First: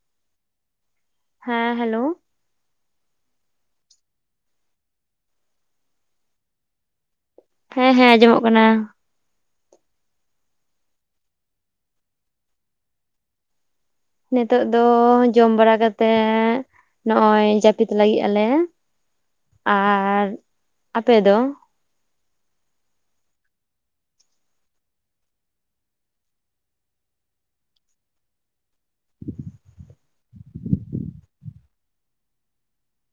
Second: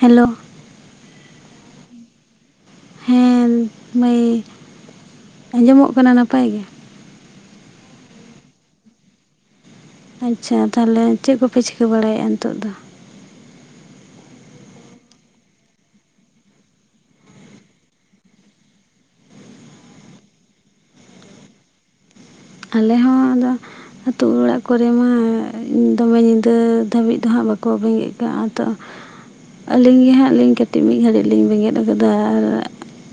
Hello ᱦᱮᱸ hello ᱦᱮᱸ ᱢᱟᱹᱭ ᱟᱸᱡᱚᱢᱚᱜ ᱠᱟᱱᱟ ᱱᱟᱯᱟᱭ ᱜᱮ ᱦᱮᱸ ᱦᱮᱸ ᱟᱸᱡᱚᱢᱚᱜ ᱠᱟᱱᱟ ᱟᱪᱪᱷᱟ ᱛᱟᱦᱞᱮ ᱪᱮᱫ ᱠᱚᱯᱮ ᱪᱤᱠᱟᱹ ᱵᱟᱲᱟᱭᱮᱜᱼᱟ ᱱᱤᱛᱚᱜ ᱫᱚ ᱱᱤᱛᱚᱜ ᱫᱚ ᱡᱚᱢ ᱵᱟᱲᱟ ᱠᱟᱛᱮᱜ ᱱᱚᱜᱼᱚᱭ ᱡᱟᱯᱤᱫ ᱞᱟᱜᱤᱫ ᱟᱞᱮ ᱟᱨ ᱟᱯᱮ ᱫᱚ ᱟᱞᱮ ᱦᱚᱸ ᱟᱫᱚ ᱟᱹᱛᱩ ᱚᱲᱟᱜ ᱠᱚᱨᱮ ᱢᱟ ᱫᱚᱢᱮ ᱧᱤᱫᱟᱹ ᱫᱷᱟᱹᱵᱤᱡ ᱫᱚ ᱦᱟᱸᱜ ᱵᱟᱠᱚ ᱵᱮᱸᱜᱮᱫ ᱠᱟᱜ-ᱟ ᱫᱚ ᱟᱞᱤᱧ ᱜᱮ ᱦᱟᱸᱜ ᱞᱤᱧ ᱠᱟᱹᱴᱤᱡ ᱢᱤᱫ ᱜᱷᱟᱹᱲᱤᱡ ᱞᱤᱧ ᱵᱮᱸᱜᱮᱫ ᱵᱮᱱᱜᱮᱫ ᱟ‌ ᱟᱨ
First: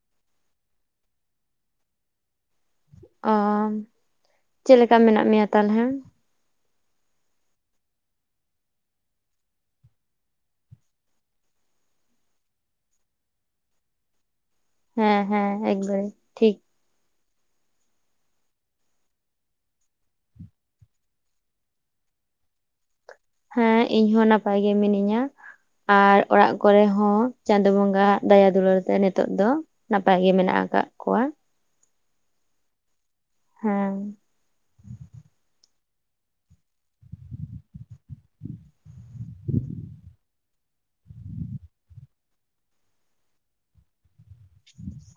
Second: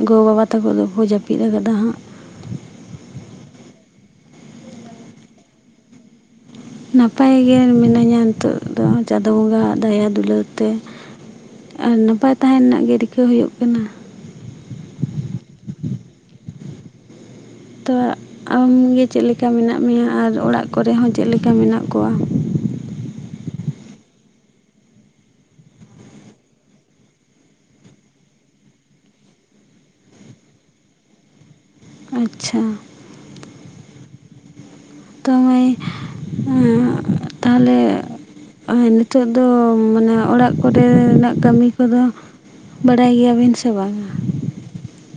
ᱜᱚ-ᱵᱟᱵᱟ ᱛᱟᱠᱚ ᱫᱚᱠᱚ ᱡᱟᱹᱯᱤᱫ ᱟᱠᱟᱫᱟ ᱦᱟᱸᱜ ᱚ ᱪᱮᱜ ᱞᱮᱠᱟ ᱢᱮᱱᱟᱜ ᱢᱮᱭᱟ ᱛᱟᱞᱦᱮ ᱱᱟᱯᱟᱭ ᱜᱮ ᱢᱤᱱᱟᱹᱧᱟ ᱱᱤᱛᱚᱜ ᱫᱚ ᱪᱟᱸᱫᱚ ᱵᱚᱸᱜᱟ-ᱟᱜ ᱫᱟᱭᱟ ᱫᱩᱞᱟᱹᱲ ᱛᱮ ᱟᱨ ᱱᱟᱯᱟᱭ ᱛᱟᱦᱮᱱ ᱨᱮᱱᱟᱜ ᱜᱮ ᱨᱤᱠᱟᱹ ᱦᱩᱭᱩᱜ ᱠᱟᱱᱟ ᱦᱮᱸ ᱦᱮᱸ ᱮᱠᱵᱟᱨᱮ ᱴᱷᱤᱠ ᱛᱚ ᱟᱢᱜᱮ ᱪᱮᱜ ᱞᱮᱠᱟ ᱢᱮᱱᱟᱜ ᱢᱮᱭᱟ ᱟᱨ ᱚᱲᱟᱜ ᱠᱚᱨᱮ ᱦᱚᱸ ᱪᱮᱜ ᱞᱮᱠᱟ ᱢᱮᱱᱟᱜ ᱠᱚᱣᱟ ᱦᱮᱸ ᱤᱧ ᱦᱚᱸ ᱱᱟᱯᱟᱭ ᱜᱮ ᱢᱤᱱᱟᱹᱧᱟ ᱟᱨ ᱚᱲᱟᱜ ᱠᱚᱨᱮ ᱦᱚ ᱪᱟᱸᱫᱳ ᱵᱚᱸᱜᱟ-ᱟᱜ ᱫᱟᱭᱟ ᱫᱩᱞᱟᱹᱲ ᱛᱮ ᱱᱤᱛᱚᱜ ᱫᱚ ᱱᱟᱯᱟᱭ ᱜᱮ ᱢᱮᱱᱟᱜ ᱠᱟᱜ ᱠᱚᱣᱟ ᱟᱪᱪᱷᱟ ᱦᱮᱸ ᱛᱚ ᱞᱟᱹᱭ ᱟᱸ ᱛᱟᱦᱚᱞᱮ ᱱᱤᱛᱚᱜ ᱫᱚ ᱢᱟᱱᱮ ᱚᱲᱟᱜ ᱠᱚᱨᱮᱱᱟᱜ ᱠᱟᱹᱢᱤ ᱠᱚᱫᱚ ᱵᱟᱲᱟᱭ ᱜᱮᱭᱟᱵᱤᱱ ᱥᱮ ᱵᱟᱝᱼᱟ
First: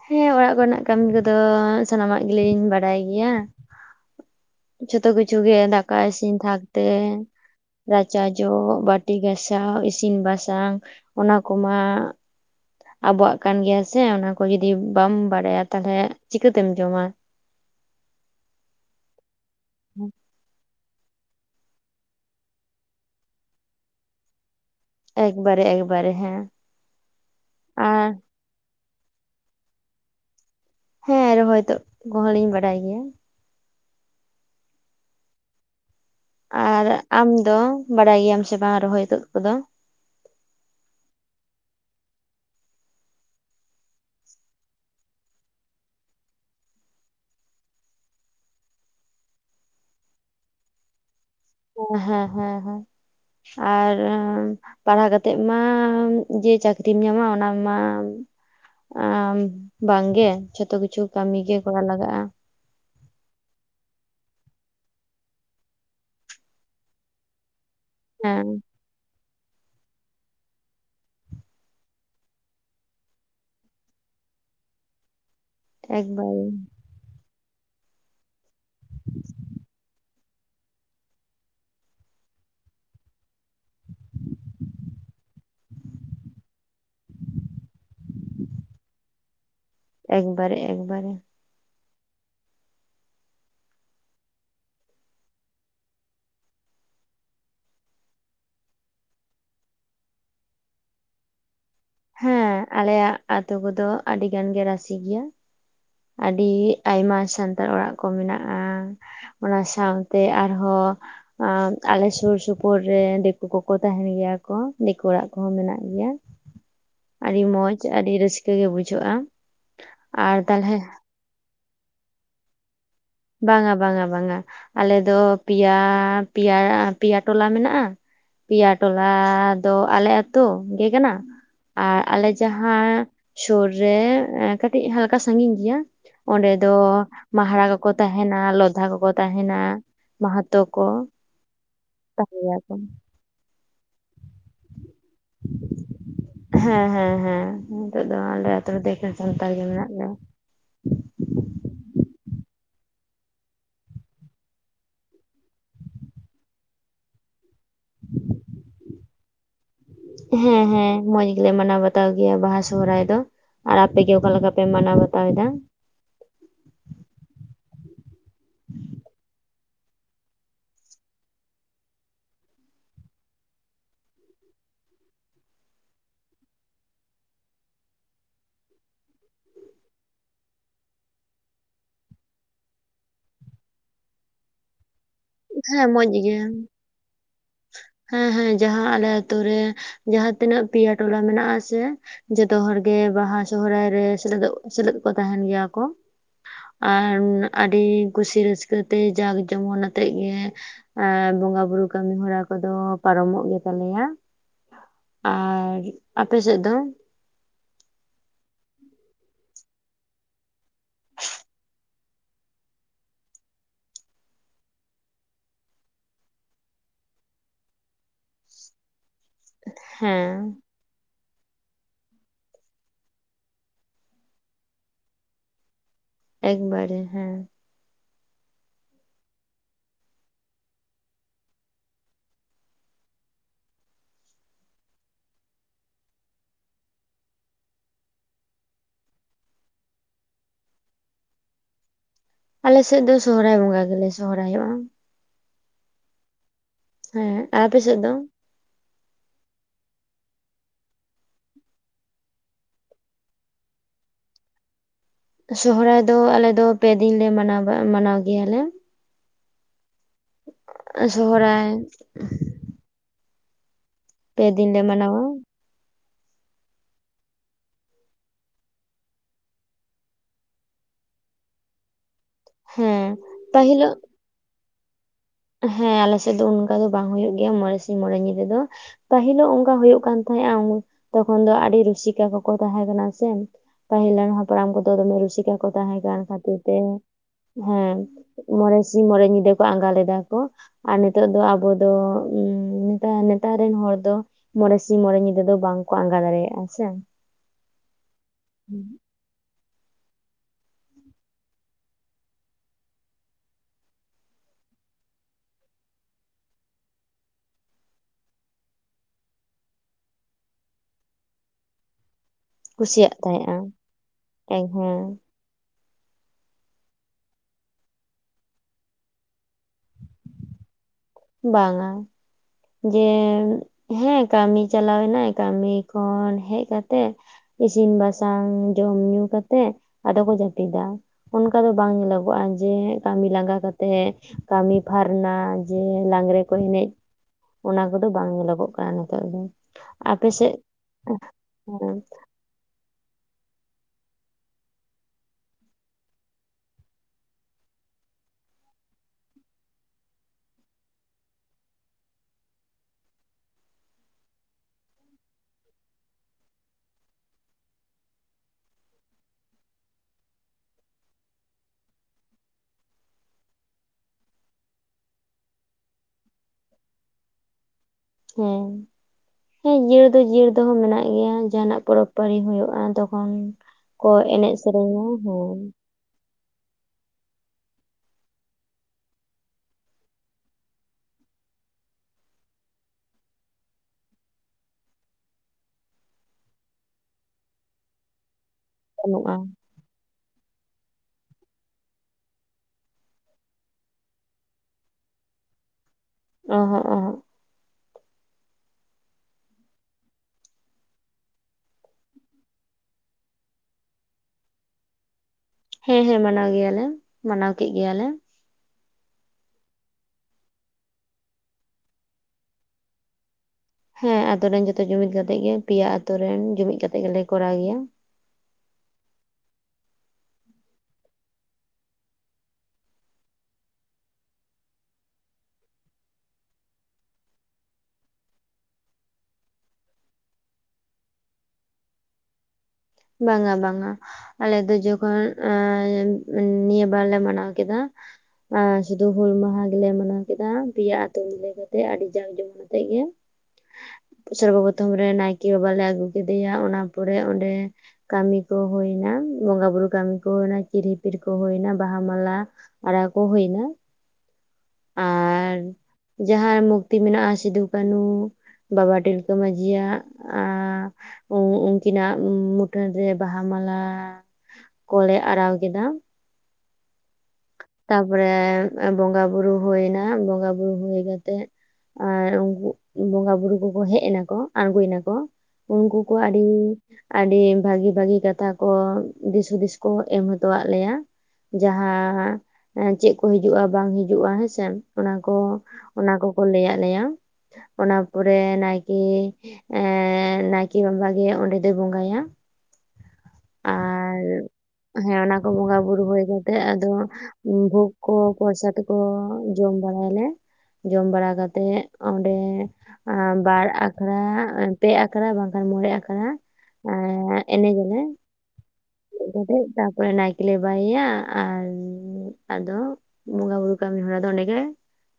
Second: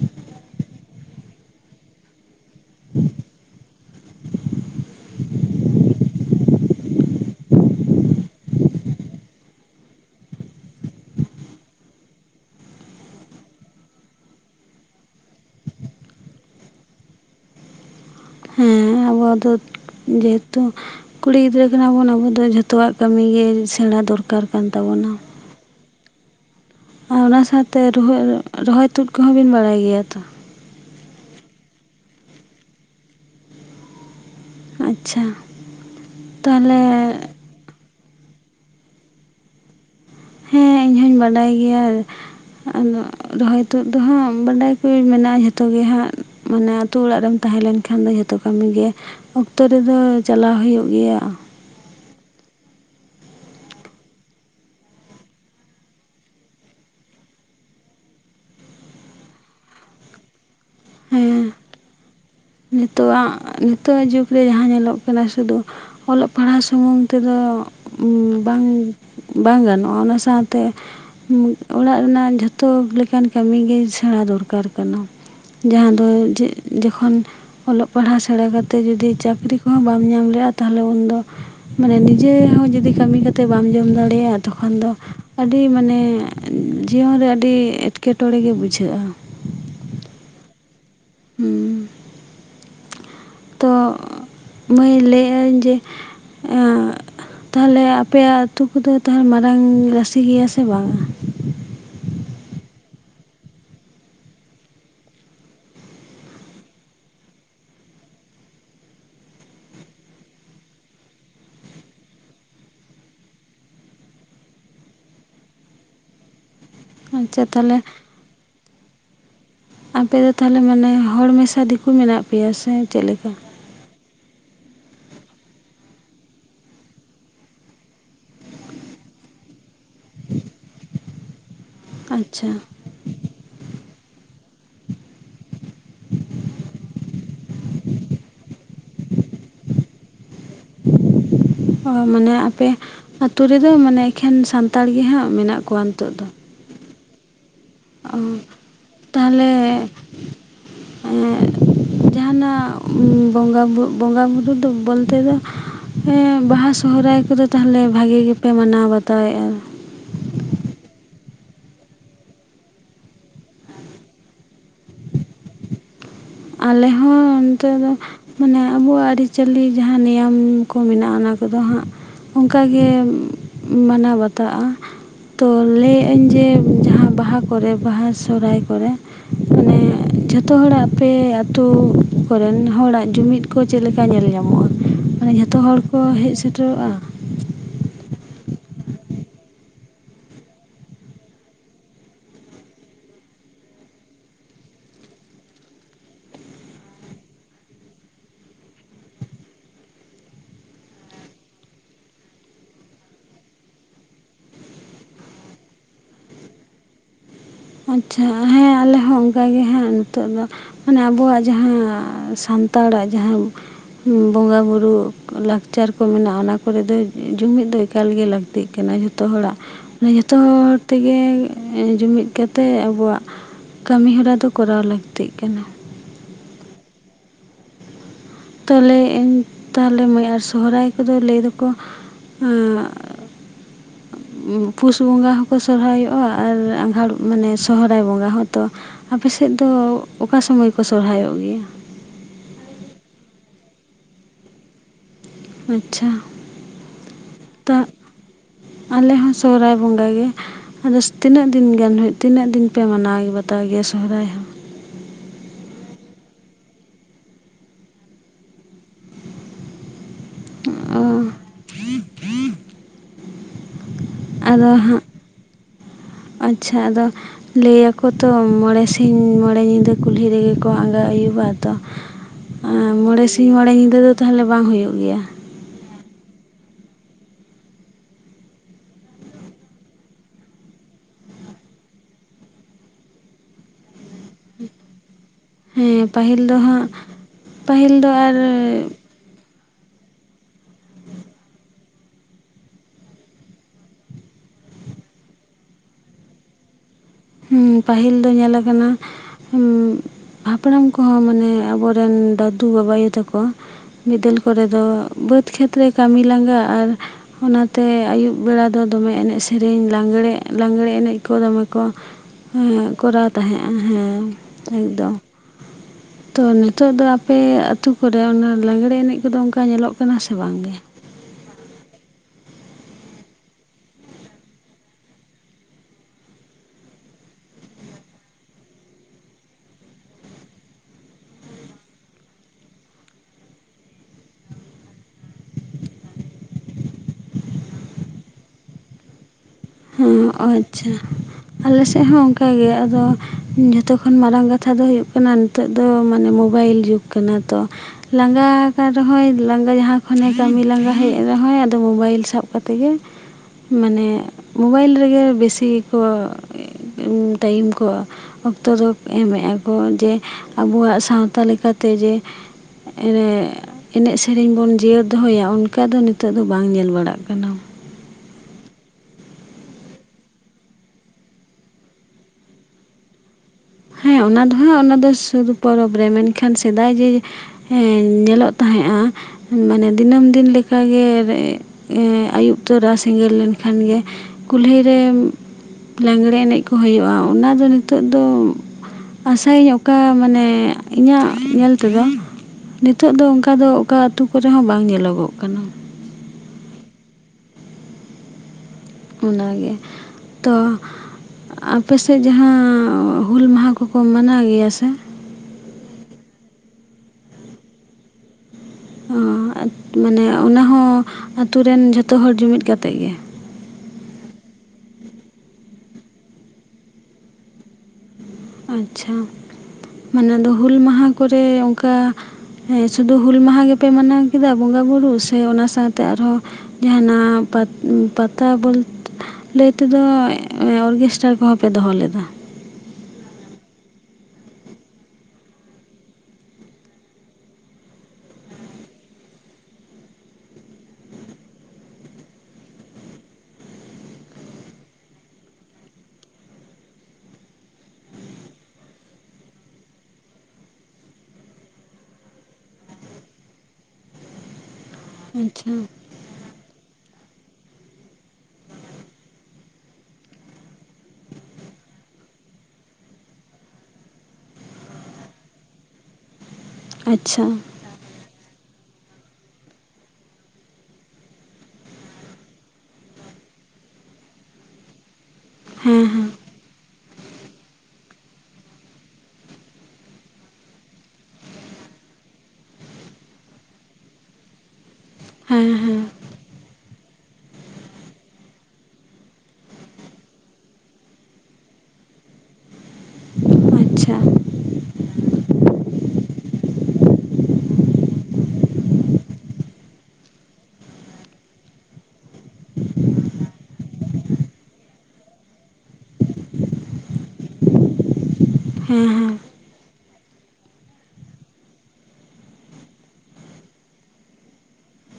ᱦᱮᱸ ᱚᱲᱟᱜ ᱠᱚᱨᱮᱱᱟᱜ ᱠᱟᱹᱢᱤ ᱠᱚᱫᱚ ᱥᱟᱱᱟᱢᱟᱜ ᱜᱮᱞᱤᱧ ᱵᱟᱰᱟᱭ ᱜᱮᱭᱟ ᱡᱷᱚᱛᱚ ᱠᱤᱪᱷᱩ ᱜᱮ ᱫᱟᱠᱟ ᱤᱥᱤᱱ ᱛᱟᱠᱛᱮ ᱨᱟᱪᱟ ᱡᱚᱜ ᱵᱟᱹᱴᱤ ᱜᱟᱥᱟᱣ ᱤᱥᱤᱱ ᱵᱟᱥᱟᱝ ᱚᱱᱟ ᱠᱚ ᱢᱟ ᱟᱵᱚᱣᱟᱜ ᱠᱟᱱ ᱜᱮᱭᱟ ᱥᱮ ᱚᱱᱟ ᱠᱚ ᱡᱩᱫᱤ ᱵᱟᱢ ᱵᱟᱲᱟᱭᱟ ᱛᱟᱦᱚᱞᱮ ᱪᱤᱠᱟᱹᱛᱮᱢ ᱡᱚᱢᱟ ᱦᱮᱸ ᱟᱵᱚᱣᱟᱜ ᱫᱚ ᱡᱮᱦᱮᱛᱩ ᱠᱩᱲᱤ ᱜᱤᱫᱽᱨᱟᱹ ᱠᱟᱱᱟ ᱵᱚᱱ ᱟᱵᱚ ᱫᱚ ᱡᱷᱚᱛᱚᱣᱟᱜ ᱠᱟᱹᱢᱤ ᱜᱮ ᱥᱮᱬᱟ ᱫᱚᱨᱠᱟᱨ ᱠᱟᱱ ᱛᱟᱵᱚᱱᱟ ᱮᱠᱵᱟᱨᱮ ᱮᱠᱵᱟᱨᱮ ᱦᱮᱸ ᱟᱨ ᱚᱱᱟ ᱥᱟᱶᱛᱮ ᱟᱨ ᱨᱚᱦᱚ ᱨᱚᱦᱚᱭ ᱛᱩᱫ ᱠᱚᱦᱚᱸ ᱵᱤᱱ ᱵᱟᱲᱟᱭ ᱜᱮᱭᱟ ᱛᱚ ᱦᱮᱸ ᱨᱚᱦᱚᱭ ᱛᱚᱜ ᱠᱚᱦᱚᱸ ᱞᱤᱧ ᱵᱟᱰᱟᱭ ᱜᱮᱭᱟ ᱟᱪᱪᱷᱟ ᱟᱨ ᱛᱟᱦᱚᱞᱮ ᱟᱢ ᱫᱚ ᱵᱟᱲᱟᱭ ᱜᱮᱭᱟᱢ ᱥᱮ ᱵᱟᱝ ᱨᱚᱦᱚᱭ ᱛᱳᱫ ᱠᱚᱫᱚ ᱦᱮᱸ ᱤᱧ ᱦᱚᱧ ᱵᱟᱰᱟᱭ ᱜᱮᱭᱟ ᱟᱫᱚ ᱨᱚᱦᱚᱭ ᱛᱩᱫ ᱫᱚ ᱦᱟᱸᱜ ᱵᱟᱰᱟᱭ ᱠᱚ ᱢᱮᱱᱟᱜ-ᱟ ᱡᱷᱚᱛᱚ ᱜᱮ ᱦᱟᱸᱜ ᱢᱟᱱᱮ ᱟᱛᱳ ᱚᱲᱟᱜ ᱨᱮᱢ ᱛᱟᱦᱮᱸ ᱞᱮᱱᱠᱷᱟᱱ ᱫᱚ ᱡᱷᱚᱛᱚ ᱠᱟᱹᱢᱤ ᱜᱮ ᱚᱠᱛᱚ ᱨᱮᱫᱚ ᱪᱟᱞᱟᱣ ᱦᱩᱭᱩᱜ ᱜᱮᱭᱟ ᱳ ᱦᱮᱸ ᱦᱮᱸ ᱦᱮᱸ ᱦᱮᱸ ᱟᱨ ᱯᱟᱲᱦᱟᱣ ᱠᱟᱛᱮᱫ ᱢᱟ ᱡᱮ ᱪᱟᱹᱠᱨᱤᱢ ᱧᱟᱢᱟ ᱚᱱᱟ ᱢᱟ ᱟ ᱵᱟ ᱝᱜᱮ ᱡᱷᱚᱛᱚ ᱠᱤᱪᱷᱩ ᱠᱟᱹᱢᱤ ᱜᱮ ᱠᱚᱨᱟᱣ ᱞᱟᱜᱟᱜ-ᱟ ᱱᱤᱛᱚᱜ ᱟᱜ ᱱᱤᱛᱚᱜ ᱟᱜ ᱡᱩᱜᱽ ᱨᱮ ᱡᱟᱦᱟ ᱧᱮᱞᱚᱜ ᱠᱟᱱᱟ ᱥᱩᱫᱩ ᱚᱞᱚᱜ ᱯᱟᱲᱦᱟᱜ ᱥᱩᱢᱩᱝ ᱛᱮᱫᱚ ᱦᱮᱸ ᱵᱟᱝ ᱵᱟᱝ ᱜᱟᱱᱚᱜ-ᱟ ᱚᱱᱟ ᱥᱟᱶᱛᱮ ᱚᱲᱟᱜ ᱨᱮᱱᱟᱜ ᱡᱷᱚᱛᱚ ᱞᱮᱠᱟᱱ ᱠᱟᱹᱢᱤ ᱜᱮ ᱥᱮᱲᱟ ᱫᱚᱨᱠᱟᱨ ᱠᱟᱱᱟ ᱡᱟᱦᱟ ᱫᱚ ᱮᱠᱵᱟᱨᱮ ᱡᱮ ᱡᱚᱠᱷᱚᱱ ᱚᱞᱚᱜ ᱯᱟᱲᱦᱟᱜ ᱥᱮᱲᱟ ᱠᱟᱛᱮᱫ ᱡᱩᱫᱤ ᱪᱟᱹᱠᱨᱤ ᱠᱚᱦᱚ ᱵᱟᱢ ᱧᱟᱢ ᱞᱮᱫ-ᱟ ᱛᱟᱦᱚᱞᱮ ᱩᱱᱫᱚ ᱢᱟᱱᱮ ᱱᱤᱡᱮ ᱦᱚᱸ ᱡᱩᱫᱤ ᱠᱟᱹᱢᱤ ᱠᱟᱛᱮᱫ ᱵᱟᱢ ᱡᱚᱢ ᱫᱟᱲᱮᱭᱟᱜ-ᱟ ᱛᱚᱠᱷᱚᱱ ᱫᱚ ᱟᱹᱰᱤ ᱢᱟᱱᱮ ᱡᱤᱭᱚᱱ ᱨᱮ ᱟᱹᱰᱤ ᱮᱴᱠᱮ ᱴᱚᱬᱮ ᱜᱮ ᱵᱩᱡᱷᱟᱹᱜ-ᱟ ᱮᱠᱵᱟᱨᱮ ᱮᱠᱵᱟᱨᱮ ᱦᱩᱸ ᱛᱚ ᱢᱟᱹᱭ ᱞᱟᱹᱭ ᱮᱫ ᱟᱹᱧ ᱡᱮ ᱛᱟᱦᱚᱞᱮ ᱟᱯᱮᱭᱟᱜ ᱟᱛᱳ ᱠᱚᱫᱚ ᱛᱟᱦᱚᱞᱮ ᱢᱟᱨᱟᱝ ᱨᱟᱥᱤ ᱜᱮᱭᱟ ᱥᱮ ᱵᱟᱝᱟ ᱦᱮᱸ ᱟᱞᱮᱭᱟᱜ ᱟᱛᱳ ᱠᱚᱫᱚ ᱟᱹᱰᱤ ᱜᱟᱱ ᱜᱮ ᱨᱟᱥᱤ ᱜᱮᱭᱟ ᱟᱹᱰᱤ ᱟᱭᱢᱟ ᱥᱟᱱᱛᱟᱲ ᱚᱲᱟᱜ ᱠᱚ ᱢᱮᱱᱟᱜ-ᱟ ᱚᱱᱟ ᱥᱟᱶᱛᱮ ᱟᱨᱦᱚ ᱟᱸ ᱟᱞᱮ ᱥᱩᱨ ᱥᱩᱯᱩᱨ ᱨᱮ ᱫᱤᱠᱩ ᱠᱚᱠᱚ ᱛᱟᱦᱮᱱ ᱜᱮᱭᱟ ᱠᱚ ᱫᱤᱠᱩ ᱚᱲᱟᱜ ᱠᱚᱦᱚ ᱢᱮᱱᱟᱜ ᱜᱮᱭᱟ ᱟᱹᱰᱤ ᱟᱪᱪᱷᱟ ᱛᱟᱦᱚᱞᱮ ᱢᱚᱸᱡᱽ ᱟᱹᱰᱤ ᱨᱟᱹᱥᱠᱟᱹ ᱜᱮ ᱵᱩᱡᱷᱟᱹᱜᱼᱟ ᱟᱯᱮ ᱫᱚ ᱛᱟᱦᱚᱞᱮ ᱢᱟᱱᱮ ᱦᱚᱲ ᱢᱮᱥᱟ ᱫᱤᱠᱩ ᱢᱮᱱᱟᱜ ᱯᱮᱭᱟ ᱥᱮ ᱪᱮᱫ ᱞᱮᱠᱟ ᱵᱟᱝᱟ ᱵᱟᱝᱟ ᱵᱟᱝᱟ ᱟᱞᱮ ᱫᱚ ᱯᱮᱭᱟ ᱯᱮᱭᱟ ᱯᱮᱭᱟ ᱴᱚᱞᱟ ᱢᱮᱱᱟᱜᱼᱟ ᱯᱮᱭᱟ ᱴᱚᱞᱟ ᱫᱚ ᱟᱞᱮ ᱟᱛᱳ ᱜᱮ ᱠᱟᱱᱟ ᱟᱨ ᱟᱞᱮ ᱟᱪᱪᱷᱟ ᱡᱟᱦᱟ ᱥᱩᱨ ᱨᱮ ᱮᱸ ᱠᱟᱹᱴᱤᱡ ᱦᱟᱞᱠᱟ ᱥᱟᱜᱤᱧ ᱜᱮᱭᱟ ᱚᱸᱰᱮ ᱫᱚ ᱢᱟᱦᱟᱨᱟ ᱠᱚ ᱠᱚ ᱛᱟᱦᱮᱱᱟ ᱞᱚᱫᱷᱟ ᱠᱚᱠᱚ ᱛᱟᱦᱮᱱᱟ ᱢᱟᱦᱟᱛᱚ ᱠᱚ ᱚ ᱢᱟᱱᱮ ᱛᱟᱦᱮᱸᱭᱟ ᱟᱯᱮ ᱠᱚ ᱟᱛᱳ ᱨᱮᱫᱚ ᱢᱟᱱᱮ ᱮᱠᱷᱮᱱ ᱥᱟᱱᱛᱟᱲ ᱜᱮ ᱦᱟᱸᱜ ᱢᱮᱱᱟᱜ ᱠᱚᱣᱟ ᱱᱤᱛᱚᱜ ᱫᱚ ᱦᱮᱸ ᱦᱮᱸ ᱦᱮᱸ ᱱᱤᱛᱚᱜ ᱚ ᱫᱚ ᱟᱞᱮ ᱟᱛᱳ ᱨᱮᱫᱚ ᱮᱠᱮᱱ ᱥᱟᱱᱛᱟᱲ ᱜᱮ ᱢᱮᱱᱟᱜ ᱞᱮᱭᱟ ᱮᱸ ᱡᱟᱦᱟᱱᱟᱜ ᱵᱚᱸᱜᱟ ᱵᱚᱸᱜᱟ ᱵᱩᱨᱩ ᱫᱚ ᱵᱚᱞᱛᱮ ᱫᱚ ᱦᱮᱸ ᱵᱟᱦᱟ ᱥᱚᱦᱨᱟᱭ ᱠᱚᱫᱚ ᱛᱟᱦᱚᱞᱮ ᱵᱷᱟᱜᱤ ᱜᱮᱯᱮ ᱢᱟᱱᱟᱣ ᱵᱟᱛᱟᱣᱮᱫᱼᱟ ᱦᱮᱸ ᱦᱮᱸ ᱢᱚᱸᱡᱽ ᱜᱮᱞᱮ ᱢᱟᱱᱟᱣ ᱵᱟᱛᱟᱣ ᱜᱮᱭᱟ ᱵᱟᱦᱟ ᱥᱚᱦᱨᱟᱭ ᱫᱚ ᱟᱨ ᱟᱯᱮ ᱜᱮ ᱚᱠᱟ ᱞᱮᱠᱟ ᱯᱮ ᱢᱟᱱᱟᱣ ᱵᱟᱛᱟᱣ ᱮᱫᱟ ᱟᱞᱮ ᱦᱚᱸ ᱚᱱᱛᱮ ᱫᱚ ᱢᱟᱱᱮ ᱟᱵᱚᱣᱟᱜ ᱟᱹᱨᱤᱪᱟᱹᱞᱤ ᱡᱟᱦᱟ ᱱᱮᱭᱚᱢ ᱠᱚ ᱢᱮᱱᱟᱜᱼᱟ ᱚᱱᱟ ᱠᱚᱫᱚ ᱦᱟᱸᱜ ᱚᱱᱠᱟ ᱜᱮ ᱢᱟᱱᱟᱣ ᱵᱟᱛᱟᱣᱚᱜᱼᱟ ᱛᱚ ᱞᱟᱹᱭ ᱮᱫ ᱟᱹᱧ ᱡᱮ ᱡᱟᱦᱟ ᱵᱟᱦᱟ ᱠᱚᱨᱮ ᱵᱟᱦᱟ ᱥᱚᱦᱨᱟᱭ ᱠᱚᱨᱮ ᱢᱟᱱᱮ ᱡᱷᱚᱛᱚ ᱦᱚᱲᱟᱜ ᱟᱯᱮ ᱟᱛᱳ ᱠᱚᱨᱮᱱ ᱦᱚᱲᱟᱜ ᱡᱩᱢᱤᱫ ᱠᱚ ᱪᱮᱫ ᱞᱮᱠᱟ ᱧᱮᱞ ᱧᱟᱢᱚᱜᱼᱟ ᱢᱟᱱᱮ ᱡᱷᱚᱛ ᱛᱚ ᱦᱚᱲ ᱦᱮᱸ ᱠᱚ ᱢᱚᱸᱡᱽ ᱜᱮ ᱦᱮᱡ ᱥᱮᱴᱮᱨᱚᱜᱼᱟ᱾ ᱦᱮᱸ, ᱦᱮᱸ, ᱡᱟᱦᱟᱸ ᱟᱞᱮ ᱟᱛᱳ ᱨᱮ ᱡᱟᱦᱟ ᱛᱤᱱᱟᱹᱜ ᱯᱮᱭᱟ ᱴᱚᱞᱟ ᱢᱮᱱᱟᱜ ᱟᱥᱮ᱾ ᱡᱚᱛᱚ ᱦᱚᱲ ᱜᱮ ᱵᱟᱦᱟ ᱥᱚᱦᱚᱨᱟᱭ ᱨᱮ ᱥᱮᱞᱮᱫᱚᱜ ᱥᱮᱞᱮᱫ ᱠᱚ ᱛᱟᱦᱮᱱ ᱜᱮᱭᱟ ᱠᱚ᱾ ᱟᱨ ᱟᱹᱰᱤ ᱠᱩᱥᱤ ᱨᱟᱹᱥᱠᱟᱹᱛᱮ ᱡᱟᱠ ᱡᱮᱢᱚᱱ ᱟ ᱛᱮᱜ ᱜᱮ ᱮᱸ ᱵᱚᱸᱜᱟ ᱵᱩᱨᱩ ᱠᱟᱹᱢᱤ ᱦᱚᱨᱟ ᱠᱚᱫᱚ ᱯᱟᱨᱚᱢᱚᱜ ᱜᱮᱛᱟ ᱞᱮᱭᱟ᱾ ᱟᱨ ᱟᱯᱮ ᱥᱮᱡ ᱫᱚ? ᱟᱪᱪᱷᱟ ᱦᱮᱸ ᱟᱞᱮ ᱦᱚᱸ ᱚᱱᱠᱟ ᱜᱮ ᱦᱟᱸᱜ ᱱᱤᱛᱚᱜ ᱫᱚ᱾ ᱢᱟᱱᱮ ᱟᱵᱚᱣᱟᱜ ᱡᱟᱦᱟᱸ ᱥᱟᱱᱛᱟᱲᱟᱜ ᱡᱟᱦᱟᱸ ᱦᱩᱸ ᱵᱚᱸᱜᱟᱼᱵᱩᱨᱩ ᱞᱟᱠᱪᱟᱨ ᱠᱚ ᱢᱮᱱᱟᱜᱼᱟ, ᱚᱱᱟ ᱠᱚᱨᱮ ᱫᱚ ᱡᱩᱢᱤᱫ ᱫᱚ ᱮᱠᱟᱞ ᱜᱮ ᱞᱟᱹᱠᱛᱤᱜ ᱠᱟᱱᱟ, ᱡᱷᱚ ᱛᱚ ᱦᱚᱲᱟᱜ ᱢᱟᱱᱮ ᱡᱷᱚᱛᱚ ᱦᱮᱸ ᱦᱚᱲ ᱛᱮᱜᱮ ᱮᱸ ᱡᱩᱢᱤᱫ ᱠᱟ ᱛᱮ ᱟᱵᱚᱣᱟᱜ ᱠᱟᱹᱢᱤ ᱦᱚᱨᱟ ᱫᱚ ᱠᱚᱨᱟᱣ ᱞᱟᱹᱠᱛᱤᱜ ᱠᱟᱱᱟ᱾ ᱮᱠᱵᱟᱨᱮ ᱦᱮᱸ᱾ ᱛᱟᱦᱚᱞᱮ ᱮᱝ ᱛᱟᱦᱚᱞᱮ ᱢᱟᱹᱭ ᱟᱨ ᱥᱚᱦᱚᱨᱟᱭ ᱠᱚᱫᱚ ᱞᱟᱹᱭ ᱫᱚᱠᱚ ᱦᱩᱸ ᱩᱸ ᱯᱩᱥ ᱵᱚᱸᱜᱟ ᱦᱚᱸᱠᱚ ᱥᱚᱦᱚᱨᱟᱭᱚᱜᱼᱟ ᱟᱨ ᱟᱸᱜᱷᱟᱲ ᱢᱟᱱᱮ ᱥᱚᱦᱚᱨᱟᱭ ᱵᱚᱸᱜᱟ ᱦᱚᱸᱛᱚ᱾ ᱟᱯᱮ ᱥᱮᱡ ᱫᱚ ᱚᱠᱟ ᱥᱚᱢᱚᱭ ᱠᱚ ᱥᱚᱦᱚᱨᱟᱭᱚᱜ ᱜᱮᱭᱟ? ᱟᱞᱮ ᱥᱮᱡ ᱫᱚ ᱥᱚᱦᱚᱨᱟᱭ ᱵᱚᱸᱜᱟ ᱜᱮᱞᱮ ᱥᱚᱦᱚᱨᱟᱭᱚᱜᱼᱟ᱾ ᱟᱪᱪᱷᱟ᱾ ᱦᱮᱸ ᱟᱯᱮ ᱛᱚ ᱥᱮᱡ ᱫᱚ? ᱟᱞᱮ ᱦᱚᱸ ᱥᱚᱦᱚᱨᱟᱭ ᱵᱚᱸᱜᱟ ᱜᱮ᱾ ᱵᱚᱥ ᱛᱤᱱᱟᱹᱜ ᱫᱤᱱ ᱜᱟᱱ ᱦᱩᱭᱩᱜ ᱛᱤᱱᱟᱹᱜ ᱫᱤᱱ ᱯᱮ ᱢᱟᱱᱟᱣ ᱵᱟᱛᱟᱣ ᱜᱮᱭᱟ ᱥᱚᱦᱚᱨᱟᱭ ᱦᱚᱸ? ᱥᱚᱦᱚᱨᱟᱭ ᱫᱚ ᱟᱞᱮ ᱫᱚ ᱯᱮᱫᱤᱱ ᱞᱮ ᱢᱟᱱᱟᱣ ᱵᱟ ᱢᱟᱱᱟᱣ ᱜᱮᱭᱟ ᱞᱮ᱾ ᱚ ᱥᱚᱦᱚᱨᱟᱭ᱾ ᱯᱮ ᱫᱤᱱ ᱟᱫᱚ ᱞᱮ ᱦᱟᱸᱜ ᱢᱟᱱᱟᱣᱟ ᱟᱪᱪᱷᱟ ᱟᱫᱚ ᱞᱟᱹᱭᱟᱠᱚ ᱛᱚ ᱢᱚᱬᱮ ᱥᱤᱧ ᱢᱚᱬᱮ ᱧᱤᱫᱟᱹ ᱠᱩᱞᱦᱤ ᱨᱮᱜᱮ ᱠᱚ ᱟᱸᱜᱟ ᱟᱹᱭᱩᱵᱟ ᱛᱚ᱾ ᱩᱸ ᱦᱮᱸ ᱢᱚᱬᱮ ᱥᱤᱧ ᱢᱚᱬᱮ ᱯᱟᱹᱦᱤᱞᱚᱜ ᱧᱤᱫᱟᱹ ᱫᱚ ᱛᱮᱦᱮᱱ ᱫᱚ ᱵᱟᱝ ᱦᱩᱭᱩᱜ ᱜᱮᱭᱟ᱾ ᱦᱮᱸ ᱟᱞᱮ ᱥᱮᱡ ᱫᱚ ᱚᱱᱠᱟ ᱫᱚ ᱵᱟᱝ ᱦᱩᱭᱩᱜ ᱜᱮᱭᱟ ᱢᱚᱬᱮ ᱥᱤᱧ ᱢᱚᱬᱮ ᱧᱤᱫᱟᱹ ᱫᱚ᱾ ᱯᱟᱹᱦᱤᱞᱚᱜ ᱚᱱᱠᱟ ᱦᱩᱭᱩᱜ ᱠᱟᱱ ᱛᱟᱦᱮᱸᱜᱼᱟ ᱚᱱᱮ ᱛᱚᱠᱷᱚᱱ ᱫᱚ ᱟᱹᱰᱤ ᱨᱩᱥᱤᱠᱟ ᱠᱚᱠᱚ ᱛᱟᱦᱮᱸ ᱠᱟᱱᱟ ᱥᱮ᱾ ᱯᱟᱦᱤᱞᱟᱝ ᱦᱟᱯᱟᱲᱟᱢ ᱠᱚᱫᱚ ᱫᱚᱢᱮ ᱨᱩᱥᱤᱠᱟ᱾ ᱠᱚ ᱛᱟᱦᱮᱸ ᱦᱮᱸ ᱠᱟᱱ ᱯᱟᱹᱦᱤᱞ ᱫᱚ ᱠᱷᱟᱹᱛᱤᱨ ᱛᱮ ᱦᱟᱸᱜ ᱯᱟᱹᱦᱤᱞ ᱦᱮᱸ ᱫᱚ ᱟᱨ ᱢᱚᱬᱮ ᱥᱤᱧ ᱢᱚᱬᱮ ᱧᱤᱫᱟᱹ ᱠᱚ ᱟᱸᱜᱟ ᱞᱮᱫᱟ᱾ ᱠᱚ ᱟᱨ ᱱᱤᱛᱚᱜ ᱫᱚ ᱟᱵᱚ ᱫᱚ ᱱᱮᱛᱟ-ᱱᱮᱛᱟᱨ ᱨᱮᱱ ᱦᱚᱲ ᱫᱚ ᱢᱚᱬᱮ ᱥᱤᱧ ᱢᱚᱬᱮ ᱧᱤᱫᱟᱹ ᱫᱚ ᱵᱟᱝ ᱠᱚ ᱟᱸᱜᱟ ᱫᱟᱲᱮᱭᱟᱜᱼᱟ ᱥᱮ᱾ ᱦᱩᱸ, ᱯᱟᱹᱦᱤᱞ ᱫᱚ ᱧᱮᱞ ᱟᱠᱟᱱᱟ᱾ ᱦᱩᱸ, ᱦᱟᱯᱲᱟᱢ ᱠᱚᱦᱚᱸ ᱢᱟᱱᱮ ᱟᱵᱚ ᱨᱮᱱ ᱫᱟᱫᱩ ᱵᱟᱵᱟᱭᱩ ᱛᱟᱠᱚ᱾ ᱵᱤᱫᱟᱹᱞ ᱠᱚᱨᱮ ᱫᱚ ᱵᱟᱹᱫᱽ ᱠᱷᱮᱛ ᱨᱮ ᱠᱟᱹᱢᱤ ᱞᱟᱸᱜᱟ ᱟᱨ ᱚᱱᱟ ᱛᱮ ᱟᱹᱭᱩᱵ ᱵᱮᱲᱟ ᱫᱚ ᱫᱚᱢᱮ ᱮᱱᱮᱡ ᱥᱮᱨᱮᱧ ᱞᱟᱝᱲᱮ ᱞᱟᱝᱲᱮ ᱮᱱᱮᱡ ᱠᱚ ᱫᱚᱢᱮ ᱠᱚ ᱦᱮᱸ ᱠᱩᱥᱤᱭᱟᱜ ᱠᱚᱨᱟᱣ ᱛᱟᱦᱮᱸᱜᱼᱟ ᱛᱟᱸᱦᱮᱸᱜᱼᱟ ᱦᱮᱸ ᱦᱮᱸ ᱮᱠᱫᱚᱢ᱾ ᱛᱚ ᱱᱤᱛᱚᱜ ᱫᱚ ᱟᱯᱮ ᱟᱛᱩ ᱠᱚᱨᱮ ᱚᱱᱟ ᱞᱟᱜᱽᱲᱮ ᱮᱱᱮᱡ ᱠᱚᱫᱚ ᱚᱝᱠᱟ ᱧᱮᱞᱚᱜ ᱠᱟᱱᱟ ᱥᱮ ᱵᱟᱝ ᱜᱮ? ᱵᱟᱝᱟ᱾ ᱡᱮ ᱦᱮᱸ ᱠᱟᱹᱢᱤ ᱪᱟᱞᱟᱣ ᱱᱟᱭ ᱠᱟᱹᱢᱤ ᱠᱷᱚᱱ ᱦᱮᱡ ᱠᱟᱛᱮᱜ ᱤᱥᱤᱱ ᱵᱟᱥᱟᱝ ᱡᱚᱢ ᱧᱩ ᱠᱟᱛᱮᱜ ᱟᱫᱚ ᱠᱚ ᱡᱟᱹᱯᱤᱫᱟ᱾ ᱚᱱᱠᱟ ᱫᱚ ᱵᱟᱝ ᱧᱮᱞᱚᱜᱚᱜ-ᱟ ᱡᱮ ᱠᱟᱹᱢᱤ ᱞᱟᱸᱜᱟ ᱠᱟᱛᱮᱜ ᱠᱟᱹᱢᱤ ᱯᱷᱟᱨᱱᱟ ᱡᱮ ᱞᱟᱝᱲᱮ ᱠᱚ ᱮᱱᱮᱡ ᱚᱱᱟ ᱠᱚᱫᱚ ᱵᱟᱝ ᱧᱮᱞᱚᱜᱚᱜ ᱠᱟᱱᱟ ᱱᱤᱛᱚᱜ ᱫᱚ᱾ ᱦᱮᱸ ᱟᱯᱮ ᱥᱮᱫ ᱟᱪᱪᱷᱟ ᱦᱮᱸ ᱟᱞᱮᱥᱮᱜ ᱦᱚᱸ ᱚᱝ ᱠᱟ ᱜᱮ ᱟᱫᱚ ᱡᱚᱛᱚ ᱠᱷᱚᱱ ᱢᱟᱨᱟᱝ ᱠᱟᱛᱷᱟ ᱫᱚ ᱦᱩᱭᱩᱜ ᱠᱟᱱᱟ ᱱᱤᱛᱚᱜ ᱫᱚ ᱢᱟᱱᱮ ᱢᱳᱵᱟᱭᱤᱞ ᱡᱩᱜᱽ᱾ ᱠᱟᱱᱟ ᱛᱚ᱾ ᱞᱟᱸᱜᱟ ᱟᱠᱟᱱ ᱨᱮᱦᱚᱸᱭ ᱞᱟᱸᱜᱟ ᱡᱟᱦᱟᱸ ᱠᱷᱚᱱᱮ ᱠᱟᱹᱢᱤ ᱞᱟᱸᱜᱟ ᱦᱮᱡ ᱨᱮᱦᱚᱸ ᱟᱫᱚ ᱢᱳᱵᱟᱭᱤᱞ ᱥᱟᱵ ᱠᱟᱛᱮ ᱜᱮ ᱢᱟᱱᱮ ᱢᱳᱵᱟᱭᱤᱞ ᱨᱮᱜᱮ ᱵᱮᱥᱤ ᱠᱚ ᱩᱸ ᱴᱟᱭᱤᱢ ᱠᱚ ᱚᱠᱛᱚ ᱫᱚ ᱮᱢ ᱮᱜᱼᱟ ᱠᱚ ᱡᱮ ᱟᱵᱚᱣᱟᱜ ᱥᱟᱶᱛᱟ ᱞᱮᱠᱟᱛᱮ ᱡᱮ ᱮᱸ᱾ ᱮᱱᱮᱡ, ᱥᱮᱨᱮᱧ ᱵᱚᱱ ᱡᱤᱭᱟᱹᱲ ᱫᱚᱦᱚᱭᱟ ᱚᱱᱠᱟ ᱫᱚ ᱱᱤᱛᱚᱜ ᱫᱚ ᱵᱟᱝ ᱧᱮᱞ ᱵᱟᱲᱟᱜ ᱠᱟᱱᱟ᱾ ᱦᱮᱸ᱾ ᱦᱮᱸ ᱡᱤᱭᱟᱹᱲ ᱫᱚ ᱡᱤᱭᱟᱹᱲ ᱫᱚᱦᱚᱸ ᱢᱮᱱᱟᱜ ᱜᱮᱭᱟ, ᱡᱟᱦᱟᱱᱟᱜ ᱯᱚᱨᱚᱵᱽ ᱯᱟᱦᱟᱲᱤ ᱦᱩᱭᱩᱜ-ᱟ ᱛᱚᱠᱷᱚᱱ᱾ ᱠᱚ ᱦᱮᱸ ᱚᱱᱟ ᱮᱱᱮᱡ ᱫᱚ ᱦᱟᱸᱜ ᱚᱱᱟ ᱥᱮᱨᱮᱧᱟ ᱫᱚ ᱥᱩᱨ ᱦᱮᱸ ᱯᱚᱨᱚᱵᱽ ᱨᱮ, ᱢᱮᱱᱠᱷᱟᱱ ᱥᱮᱫᱟᱭ ᱡᱮ ᱦᱮᱸ ᱧᱮᱞᱚᱜ ᱛᱟᱦᱮᱸᱜ-ᱟ᱾ ᱢᱟᱱᱮ ᱫᱤᱱᱟᱹᱢ ᱫᱤᱱ ᱞᱮᱠᱟᱜᱮ ᱮᱸᱦᱮᱸ ᱟᱹᱭᱩᱵ ᱛᱚᱨᱟ, ᱥᱤᱸᱜᱟᱹᱲ ᱞᱮᱱᱠᱷᱟᱱ ᱜᱮ ᱠᱩᱞᱦᱤ ᱨᱮᱢ ᱞᱟᱜᱽᱲᱮ ᱮᱱᱮᱡ ᱠᱚ ᱦᱳᱭᱳᱜ-ᱟ᱾ ᱚᱱᱟᱫᱚ ᱱᱤᱛᱚᱜ ᱫᱚ ᱵᱟᱹᱱᱩᱜᱼᱟ ᱟᱥᱟᱭᱟᱹᱧ ᱚᱠᱟ ᱢᱟᱱᱮ ᱤᱧᱟᱹᱜ ᱧᱮᱞ ᱛᱮᱫᱚ ᱱᱤᱛᱚᱜ ᱫᱚ ᱚᱝᱠᱟ ᱫᱚ ᱚᱠᱟ ᱟᱛᱩ ᱠᱚᱨᱮ ᱦᱚᱸ ᱵᱟᱝ ᱧᱮᱞᱚᱜᱚᱜ ᱠᱟᱱᱟ᱾ ᱚ ᱦᱚᱸ ᱚᱸᱦᱚᱜ᱾ ᱚᱱᱟᱜᱮ᱾ ᱛᱚ ᱟᱯᱮᱥᱮ ᱡᱟᱦᱟᱸ, ᱦᱩᱞ ᱢᱟᱦᱟ ᱠᱚᱠᱚ ᱢᱟᱱᱟᱣ ᱜᱮᱭᱟ ᱥᱮ? ᱦᱮᱸ ᱦᱮᱸ ᱢᱟᱱᱟᱣ ᱜᱮᱭᱟᱞᱮ, ᱢᱟᱱᱟᱣ ᱠᱮᱜ ᱜᱮᱭᱟᱞᱮ᱾ ᱟ ᱟᱹᱫ ᱢᱟᱱᱮ ᱚᱱᱟ ᱦᱚᱸ ᱟᱛᱩ ᱨᱮᱱ ᱡᱚᱛᱚ ᱦᱚᱲ ᱡᱩᱢᱤᱫ ᱠᱟᱛᱮᱜ ᱜᱮ᱾ ᱦᱮᱸ ᱟᱛᱳ ᱨᱮᱱ ᱡᱚᱛᱚ ᱡᱩᱢᱤᱫ ᱠᱟᱛᱮᱜ ᱜᱮ, ᱯᱮᱭᱟ ᱟᱛᱳ ᱨᱮᱱ ᱡᱩᱢᱤᱫ ᱠᱟᱛᱮᱜ ᱜᱮᱞᱮ ᱠᱚᱨᱟᱣ ᱜᱮᱭᱟ᱾ ᱟᱪᱪᱷᱟ᱾ ᱢᱟᱱᱮ ᱫᱚ ᱦᱩᱞ ᱢᱟᱦᱟ ᱠᱚᱨᱮ ᱚᱝᱠᱟ ᱦᱮᱸ, ᱥᱩᱫᱷᱩ ᱦᱩᱞ ᱢᱟᱦᱟ ᱜᱮᱯᱮ ᱢᱟᱱᱟᱣ ᱠᱮᱫᱟ ᱵᱚᱸᱜᱟ ᱵᱩᱨᱩ ᱥᱮ ᱚᱱᱟ ᱥᱟᱶᱛᱮ ᱟᱨᱦᱚᱸ ᱡᱟᱦᱱᱟᱜ ᱯᱟᱛ, ᱯᱟᱛᱟ ᱵᱚᱞᱛᱮ ᱞᱟᱹᱭ ᱛᱮᱫᱚ, ᱮᱸ ᱚᱨᱜᱮᱥᱴᱟᱨ ᱠᱚᱦᱚᱸᱯᱮ ᱫᱚᱦᱚ ᱞᱮᱫᱟ᱾ ᱵᱟᱝᱟ, ᱵᱟᱝᱟ᱾ ᱟᱞᱮ ᱫᱚ ᱡᱚᱠᱷᱚᱱ ᱟᱨ ᱮᱸ ᱱᱤᱭᱟᱹ ᱵᱟᱨ ᱞᱮ ᱢᱟᱱᱟᱣ ᱠᱮᱫᱟ᱾ ᱟᱨ ᱥᱩᱫᱩ ᱦᱩᱞ ᱢᱟᱦᱟ ᱜᱮᱞᱮ ᱢᱟᱱᱟᱣ ᱠᱮᱫᱟ, ᱫᱤᱭᱟ ᱟᱛᱩ ᱢᱤᱞᱟᱹᱣ ᱠᱟᱛᱮᱜ ᱟᱹᱰᱤ ᱡᱟᱠ ᱡᱚᱢᱚᱠ ᱛᱮ ᱜᱮ᱾ ᱥᱚᱨᱵᱚ ᱯᱨᱚᱛᱷᱚᱢ ᱨᱮ ᱱᱟᱭᱠᱮ ᱵᱟᱵᱟ ᱞᱮ ᱟᱹᱜᱩ ᱠᱮᱫᱮᱭᱟ᱾ ᱚᱱᱟ ᱯᱚᱨᱮ ᱚᱸᱰᱮ ᱠᱟᱹᱢᱤ ᱠᱚ ᱦᱩᱭᱱᱟ, ᱵᱚᱸᱜᱟ ᱵᱩᱨᱩ ᱠᱟᱹᱢᱤ ᱠᱚ ᱦᱩᱭᱱᱟ, ᱪᱤᱨ ᱦᱤᱯᱤᱲ ᱠᱚ ᱦᱩᱭᱱᱟ, ᱵᱟᱦᱟ ᱢᱟᱞᱟ ᱟᱨᱟᱣ ᱠᱚ ᱦᱩᱭᱱᱟ᱾ [inaudible] ᱟᱨ ᱟᱪᱪᱷᱟ᱾ ᱡᱟᱦᱟᱸ ᱨᱮ ᱢᱩᱠᱛᱤ ᱢᱮᱱᱟᱜᱼᱟ ᱥᱤᱫᱩ ᱠᱟᱹᱱᱦᱩ᱾ ᱵᱟᱵᱟ ᱴᱤᱞᱠᱟᱹ ᱢᱟᱹᱡᱷᱤᱭᱟᱜ, ᱟᱸ ᱩᱸ ᱩᱝᱠᱤᱱᱟᱜ ᱢᱩᱴᱟᱹᱱ ᱨᱮ ᱵᱟᱦᱟ ᱢᱟᱞᱟ ᱠᱚᱞᱮ ᱟᱨᱟᱣ ᱠᱮᱫᱟ᱾ ᱟᱪᱪᱷᱟ᱾ ᱛᱟᱯᱚᱨᱮ ᱵᱚᱸᱜᱟ ᱵᱩᱨᱩ ᱦᱩᱭᱱᱟ, ᱵᱚᱸᱜᱟ ᱵᱩᱨᱩ ᱦᱩᱭ ᱠᱟᱛᱮᱜ᱾ ᱟᱨ ᱩᱱᱠᱩ ᱵᱚᱸᱜᱟ ᱵᱩᱨᱩ ᱠᱚᱠᱚ ᱦᱮᱡ ᱮᱱᱟᱠᱚ ᱟᱬᱜᱚᱭᱱᱟᱠᱚ᱾ ᱩᱱᱠᱩ ᱦᱮᱸ ᱠᱚ ᱦᱮᱸ ᱟᱹᱰᱤ, ᱟᱹᱰᱤ ᱵᱷᱟᱹᱜᱤ ᱵᱷᱟᱹᱜᱤ ᱠᱟᱛᱷᱟ ᱠᱚ ᱫᱤᱥ ᱦᱩᱫᱤᱥ ᱠᱚ ᱮᱢ ᱦᱚᱴᱚᱣᱟᱜ ᱞᱮᱭᱟ ᱡᱟᱦᱟᱸ ᱦᱟᱸ, ᱪᱮᱫ ᱠᱚ ᱦᱤᱡᱩᱜᱼᱟ ᱵᱟᱝ ᱦᱤᱡᱩᱜᱼᱟ, ᱦᱮᱸᱥᱮ᱾ ᱚᱱᱟ ᱠᱚ ᱦᱮᱸ ᱦᱮᱸ ᱚᱱᱟ ᱠᱚ ᱠᱚ ᱞᱟᱹᱭᱼᱟᱫ ᱞᱮᱭᱟ᱾ ᱚᱱᱟ ᱯᱚᱨᱮ ᱱᱟᱭᱠᱮ, ᱮᱻ ᱱᱟᱭᱠᱮ ᱵᱟᱵᱟ ᱜᱮ ᱚᱸᱰᱮ ᱫᱚᱭ ᱵᱚᱸᱜᱟᱭᱟ᱾ ᱟᱪᱪᱷᱟ ᱟᱨ ᱦᱮᱸ ᱚᱱᱟᱠᱚ ᱵᱚᱸᱜᱟ ᱵᱩᱨᱩ ᱦᱩᱭ ᱠᱟᱛᱮᱜ, ᱟᱫᱚ ᱵᱷᱚᱜᱽ ᱠᱚ ᱯᱚᱭᱥᱟ ᱛᱮᱠᱚ ᱡᱚᱢ ᱵᱟᱲᱟᱭᱟᱞᱮ᱾ ᱡᱚᱢ ᱵᱟᱲᱟ ᱠᱟᱛᱮᱜ, ᱚᱸᱰᱮ ᱟᱸ ᱵᱟᱨ ᱟᱠᱷᱲᱟ ᱟᱱ ᱯᱮ ᱟᱠᱷᱲᱟ ᱵᱟᱝᱠᱷᱟᱱ ᱢᱚᱬᱮ ᱟᱠᱷᱲᱟ ᱮᱻ ᱮᱱᱮᱡ ᱟᱞᱮ᱾ ᱦᱮᱸ ᱦᱮᱸ᱾ ᱛᱟᱯᱚᱨᱮ, ᱛᱟᱯᱚᱨᱮ ᱱᱟᱭᱠᱮᱞᱮ ᱵᱟᱹᱭ ᱮᱭᱟ ᱟᱨ ᱟᱫᱚ ᱵᱚᱸᱜᱟ ᱵᱩᱨᱩ ᱠᱟᱢᱤ ᱦᱚᱨᱟ ᱫᱚ ᱚᱸᱰᱮ ᱜᱮ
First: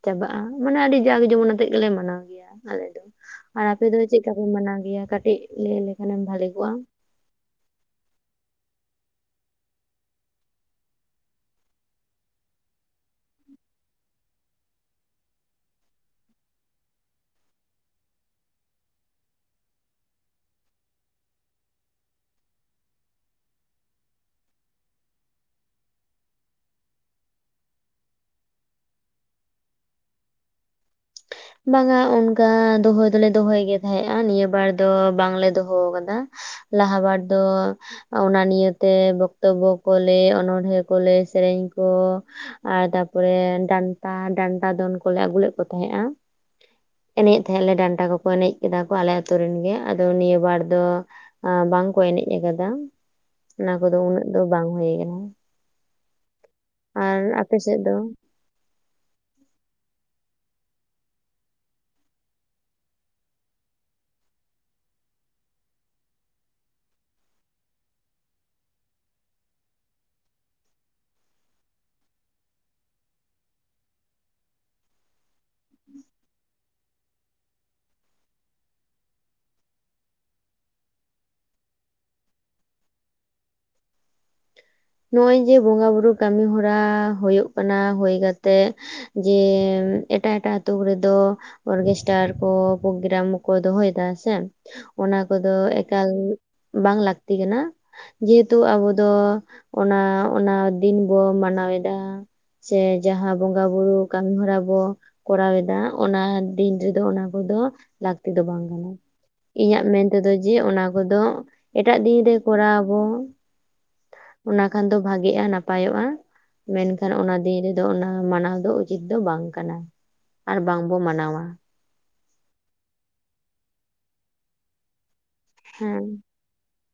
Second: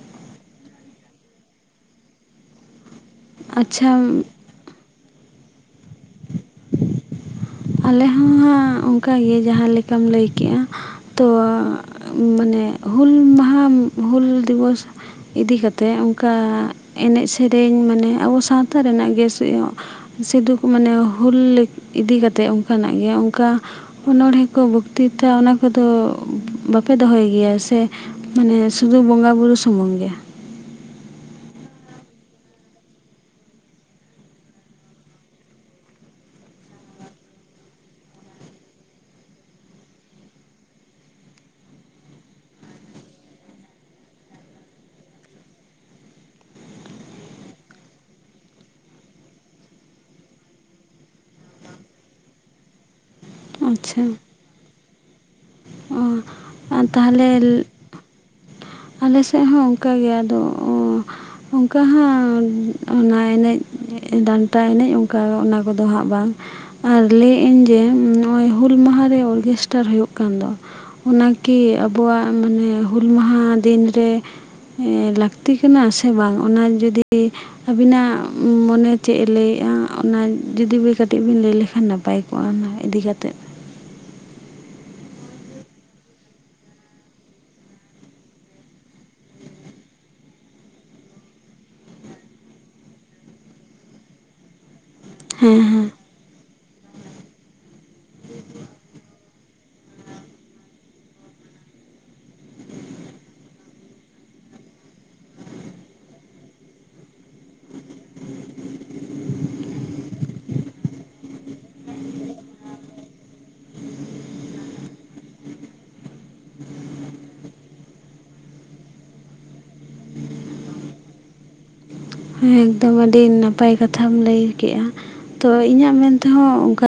ᱪᱟᱵᱟᱜᱼᱟ᱾ ᱢᱟᱱᱮ ᱟᱰᱤ ᱡᱟᱸᱠ ᱡᱚᱢᱚᱱ ᱟᱛᱮᱜ ᱜᱮᱞᱮ ᱢᱟᱱᱟᱣ ᱜᱮᱭᱟ, ᱟᱞᱮ ᱫᱚ᱾ ᱟᱨ ᱟᱯᱮ ᱟᱪᱪᱷᱟ ᱫᱚ ᱪᱮᱫ ᱞᱮᱠᱟᱯᱮ ᱢᱟᱱᱟᱣ ᱜᱮᱭᱟ? ᱠᱟᱴᱤᱡ ᱞᱟᱹᱭ ᱞᱮᱠᱷᱟᱱᱮᱢ ᱵᱷᱟᱞᱮ ᱠᱚᱜᱼᱟ᱾ ᱟᱞᱮ ᱦᱚᱸ ᱦᱟᱸᱜ ᱚᱱᱠᱟᱜᱮ, ᱡᱟᱦᱟᱸ ᱞᱮᱠᱟᱢ ᱞᱟᱹᱭ ᱠᱮᱜᱼᱟ᱾ ᱛᱚ ᱢᱟᱱᱮ ᱦᱩᱞ ᱢᱟᱦᱟ, ᱦᱩᱞ ᱫᱤᱵᱚᱥ ᱤᱫᱤ ᱠᱟᱛᱮ ᱚᱱᱠᱟ ᱮᱱᱮᱡ ᱥᱮᱨᱮᱧ ᱢᱟᱱᱮ ᱟᱵᱚ ᱥᱟᱶᱛᱟ ᱨᱮᱱᱟᱜ ᱜᱮ ᱥᱤᱫᱩ ᱢᱟᱱᱮ ᱦᱩᱞ ᱤᱫᱤ ᱠᱟᱛᱮ ᱚᱱᱠᱟᱱᱟᱜ ᱜᱮ ᱚᱱᱠᱟ ᱚᱱᱚᱲᱦᱮᱸ ᱠᱚ ᱵᱚᱠᱛᱤᱛᱟ ᱚᱱᱟ ᱠᱚᱫᱚ ᱵᱟᱯᱮ ᱫᱚᱦᱚᱭ ᱜᱮᱭᱟ ᱥᱮ ᱢᱟᱱᱮ ᱥᱩᱫᱩ ᱵᱚᱸᱜᱟ ᱵᱩᱨᱩ ᱥᱩᱢᱩᱝ ᱜᱮ ᱵᱟᱝᱟ ᱚᱱᱠᱟ ᱫᱚᱦᱚᱭ ᱫᱚᱞᱮ ᱫᱚᱦᱚᱭ ᱜᱮ ᱛᱟᱦᱮᱸᱫᱼᱟ ᱱᱤᱭᱟᱹ ᱵᱟᱨ ᱫᱚ ᱵᱟᱝᱞᱮ ᱫᱚᱦᱚ ᱟᱠᱟᱫᱟ ᱞᱟᱦᱟ ᱵᱟᱨ ᱫᱚ ᱚᱱᱟ ᱱᱤᱭᱟᱹ ᱛᱮ ᱵᱚᱠᱛᱚᱵᱵᱚ ᱠᱚ ᱞᱟᱹᱭ ᱚᱱᱚᱲᱦᱮ ᱠᱚ ᱞᱟᱹᱭ ᱥᱮᱨᱮᱧ ᱠᱚ ᱟᱨ ᱛᱟᱯᱚᱨᱮ ᱰᱟᱱᱴᱟ ᱰᱟᱱᱴᱟ ᱫᱚᱱ ᱠᱚᱞᱮ ᱟᱹᱜᱩ ᱞᱮᱫ ᱠᱚ ᱛᱟᱦᱮᱸᱫᱼᱟ ᱮᱱᱮᱡ ᱛᱟᱦᱮᱸᱫ ᱞᱮ ᱰᱟᱱᱴᱟ ᱠᱚᱠᱚ ᱮᱱᱮᱡ ᱠᱮᱫᱟ ᱠᱚ ᱟᱞᱮ ᱟᱛᱳ ᱨᱮᱱ ᱜᱮ ᱟᱫᱚ ᱱᱤᱭᱟᱹ ᱵᱟᱨ ᱫᱚ ᱟ ᱵᱟᱝ ᱠᱚ ᱮᱱᱮᱡ ᱟᱠᱟᱫᱟ ᱚᱱᱟ ᱠᱚᱫᱚ ᱟᱪᱪᱷᱟ ᱩᱱᱟᱹᱜ ᱫᱚ ᱵᱟᱝ ᱦᱳᱭ ᱟᱠᱟᱱᱟ ᱚ ᱟᱨ ᱟᱯᱮ ᱛᱟᱦᱚᱞᱮ ᱥᱮᱫ ᱫᱚ ᱟᱞᱮ ᱥᱮᱫ ᱦᱚᱸ ᱚᱱᱠᱟ ᱜᱮ ᱟᱫᱚ ᱚᱱᱠᱟ ᱦᱟᱸᱜ ᱚᱱᱟ ᱮᱱᱮᱡ ᱰᱟᱱᱴᱟ ᱮᱱᱮᱡ ᱚᱱᱠᱟ ᱚᱱᱟ ᱠᱚᱫᱚ ᱦᱟᱸᱜ ᱵᱟᱝ ᱟᱨ ᱞᱟᱹᱭᱮᱫ ᱟᱹᱧ ᱡᱮ ᱱᱚᱜᱚᱭ ᱦᱩᱞ ᱢᱟᱦᱟ ᱨᱮ ᱚᱨᱜᱮᱥᱴᱟᱨ ᱦᱩᱭᱩᱜ ᱠᱟᱱ ᱫᱚ ᱚᱱᱟ ᱠᱤ ᱟᱵᱚᱣᱟᱜ ᱢᱟᱱᱮ ᱦᱩᱞ ᱢᱟᱦᱟ ᱫᱤᱱ ᱨᱮ ᱞᱟᱠᱛᱤ ᱠᱟᱱᱟ ᱥᱮ ᱵᱟᱝ ᱚᱱᱟ ᱡᱩᱫᱤ ᱟᱵᱤᱱᱟᱜ ᱢᱚᱱᱮ ᱪᱮᱫ ᱮ ᱞᱟᱹᱭ ᱮᱫᱼᱟ ᱚᱱᱟ ᱡᱩᱫᱤ ᱠᱟᱹᱴᱤᱡ ᱵᱤᱱ ᱞᱟᱹᱭ ᱞᱮᱠᱷᱟᱱ ᱱᱟᱯᱟᱭ ᱠᱚᱜ-ᱟ ᱚᱱᱟ ᱤᱫᱤ ᱠᱟᱛᱮᱫ ᱱᱚᱜ ᱚᱭ ᱡᱮ ᱵᱚᱸᱜᱟ ᱵᱩᱨᱩ ᱠᱟᱹᱢᱤ ᱦᱚᱨᱟ ᱦᱳᱭᱳᱜ ᱠᱟᱱᱟ ᱦᱳᱭ ᱠᱟᱛᱮᱜ ᱡᱮᱹ ᱮᱴᱟᱜ ᱮᱴᱟᱜ ᱟᱛᱳ ᱠᱚᱨᱮ ᱫᱚ ᱚᱨᱜᱮᱥᱴᱟᱨ ᱠᱚ ᱯᱨᱚᱜᱨᱟᱢ ᱠᱚ ᱫᱚᱦᱚᱭᱮᱫᱟ ᱥᱮ ᱚᱱᱟ ᱠᱚᱫᱚ ᱦᱮᱸ ᱦᱮᱸ ᱮᱠᱟᱞ ᱵᱟᱝ ᱞᱟᱠᱛᱤ ᱠᱟᱱᱟ ᱡᱮᱦᱮᱛᱩ ᱟᱵᱚ ᱫᱚ ᱚᱱᱟ ᱚᱱᱟ ᱫᱤᱱ ᱵᱚ ᱢᱟᱱᱟᱣ ᱮᱫᱟ ᱥᱮ ᱡᱟᱦᱟ ᱵᱚᱸᱜᱟ ᱵᱩᱨᱩ ᱠᱟᱢᱤ ᱦᱚᱨᱟ ᱵᱚ ᱠᱚᱨᱟᱣ ᱮᱫᱟ ᱚᱱᱟ ᱫᱤᱱ ᱨᱮᱫᱚ ᱚᱱᱟ ᱠᱚᱫᱚ ᱞᱟᱠᱛᱤ ᱫᱚ ᱵᱟᱝ ᱠᱟᱱᱟ ᱤᱧᱟᱜ ᱢᱮᱱ ᱛᱮᱫᱚ ᱡᱮ ᱚᱱᱟ ᱠᱚᱫᱚ ᱮᱴᱟᱜ ᱫᱤᱱ ᱨᱮ ᱠᱚᱨᱟᱣ ᱟᱵᱚ ᱚᱱᱟ ᱠᱷᱟᱱ ᱫᱚ ᱵᱷᱟᱜᱤᱜᱼᱟ ᱱᱟᱯᱟᱭᱚᱜᱼᱟ ᱢᱮᱱᱠᱷᱟᱱ ᱚᱱᱟ ᱫᱤᱱ ᱨᱮᱫᱚ ᱚᱱᱟ ᱢᱟᱱᱟᱣ ᱫᱚ ᱩᱪᱤᱛ ᱫᱚ ᱵᱟᱝ ᱠᱟᱱᱟ ᱟᱨ ᱵᱟᱝ ᱵᱚ ᱢᱟᱱᱟᱣᱟ ᱦᱮᱸ ᱮᱠᱫᱚᱢ ᱟᱹᱰᱤ ᱱᱟᱯᱟᱭ ᱠᱟᱛᱷᱟᱢ ᱞᱟᱹᱭ ᱠᱮᱜᱼᱟ ᱛᱚ ᱤᱧᱟᱜ ᱦᱮᱸ ᱢᱮᱱ ᱛᱮᱦᱚ ᱚᱱᱠᱟ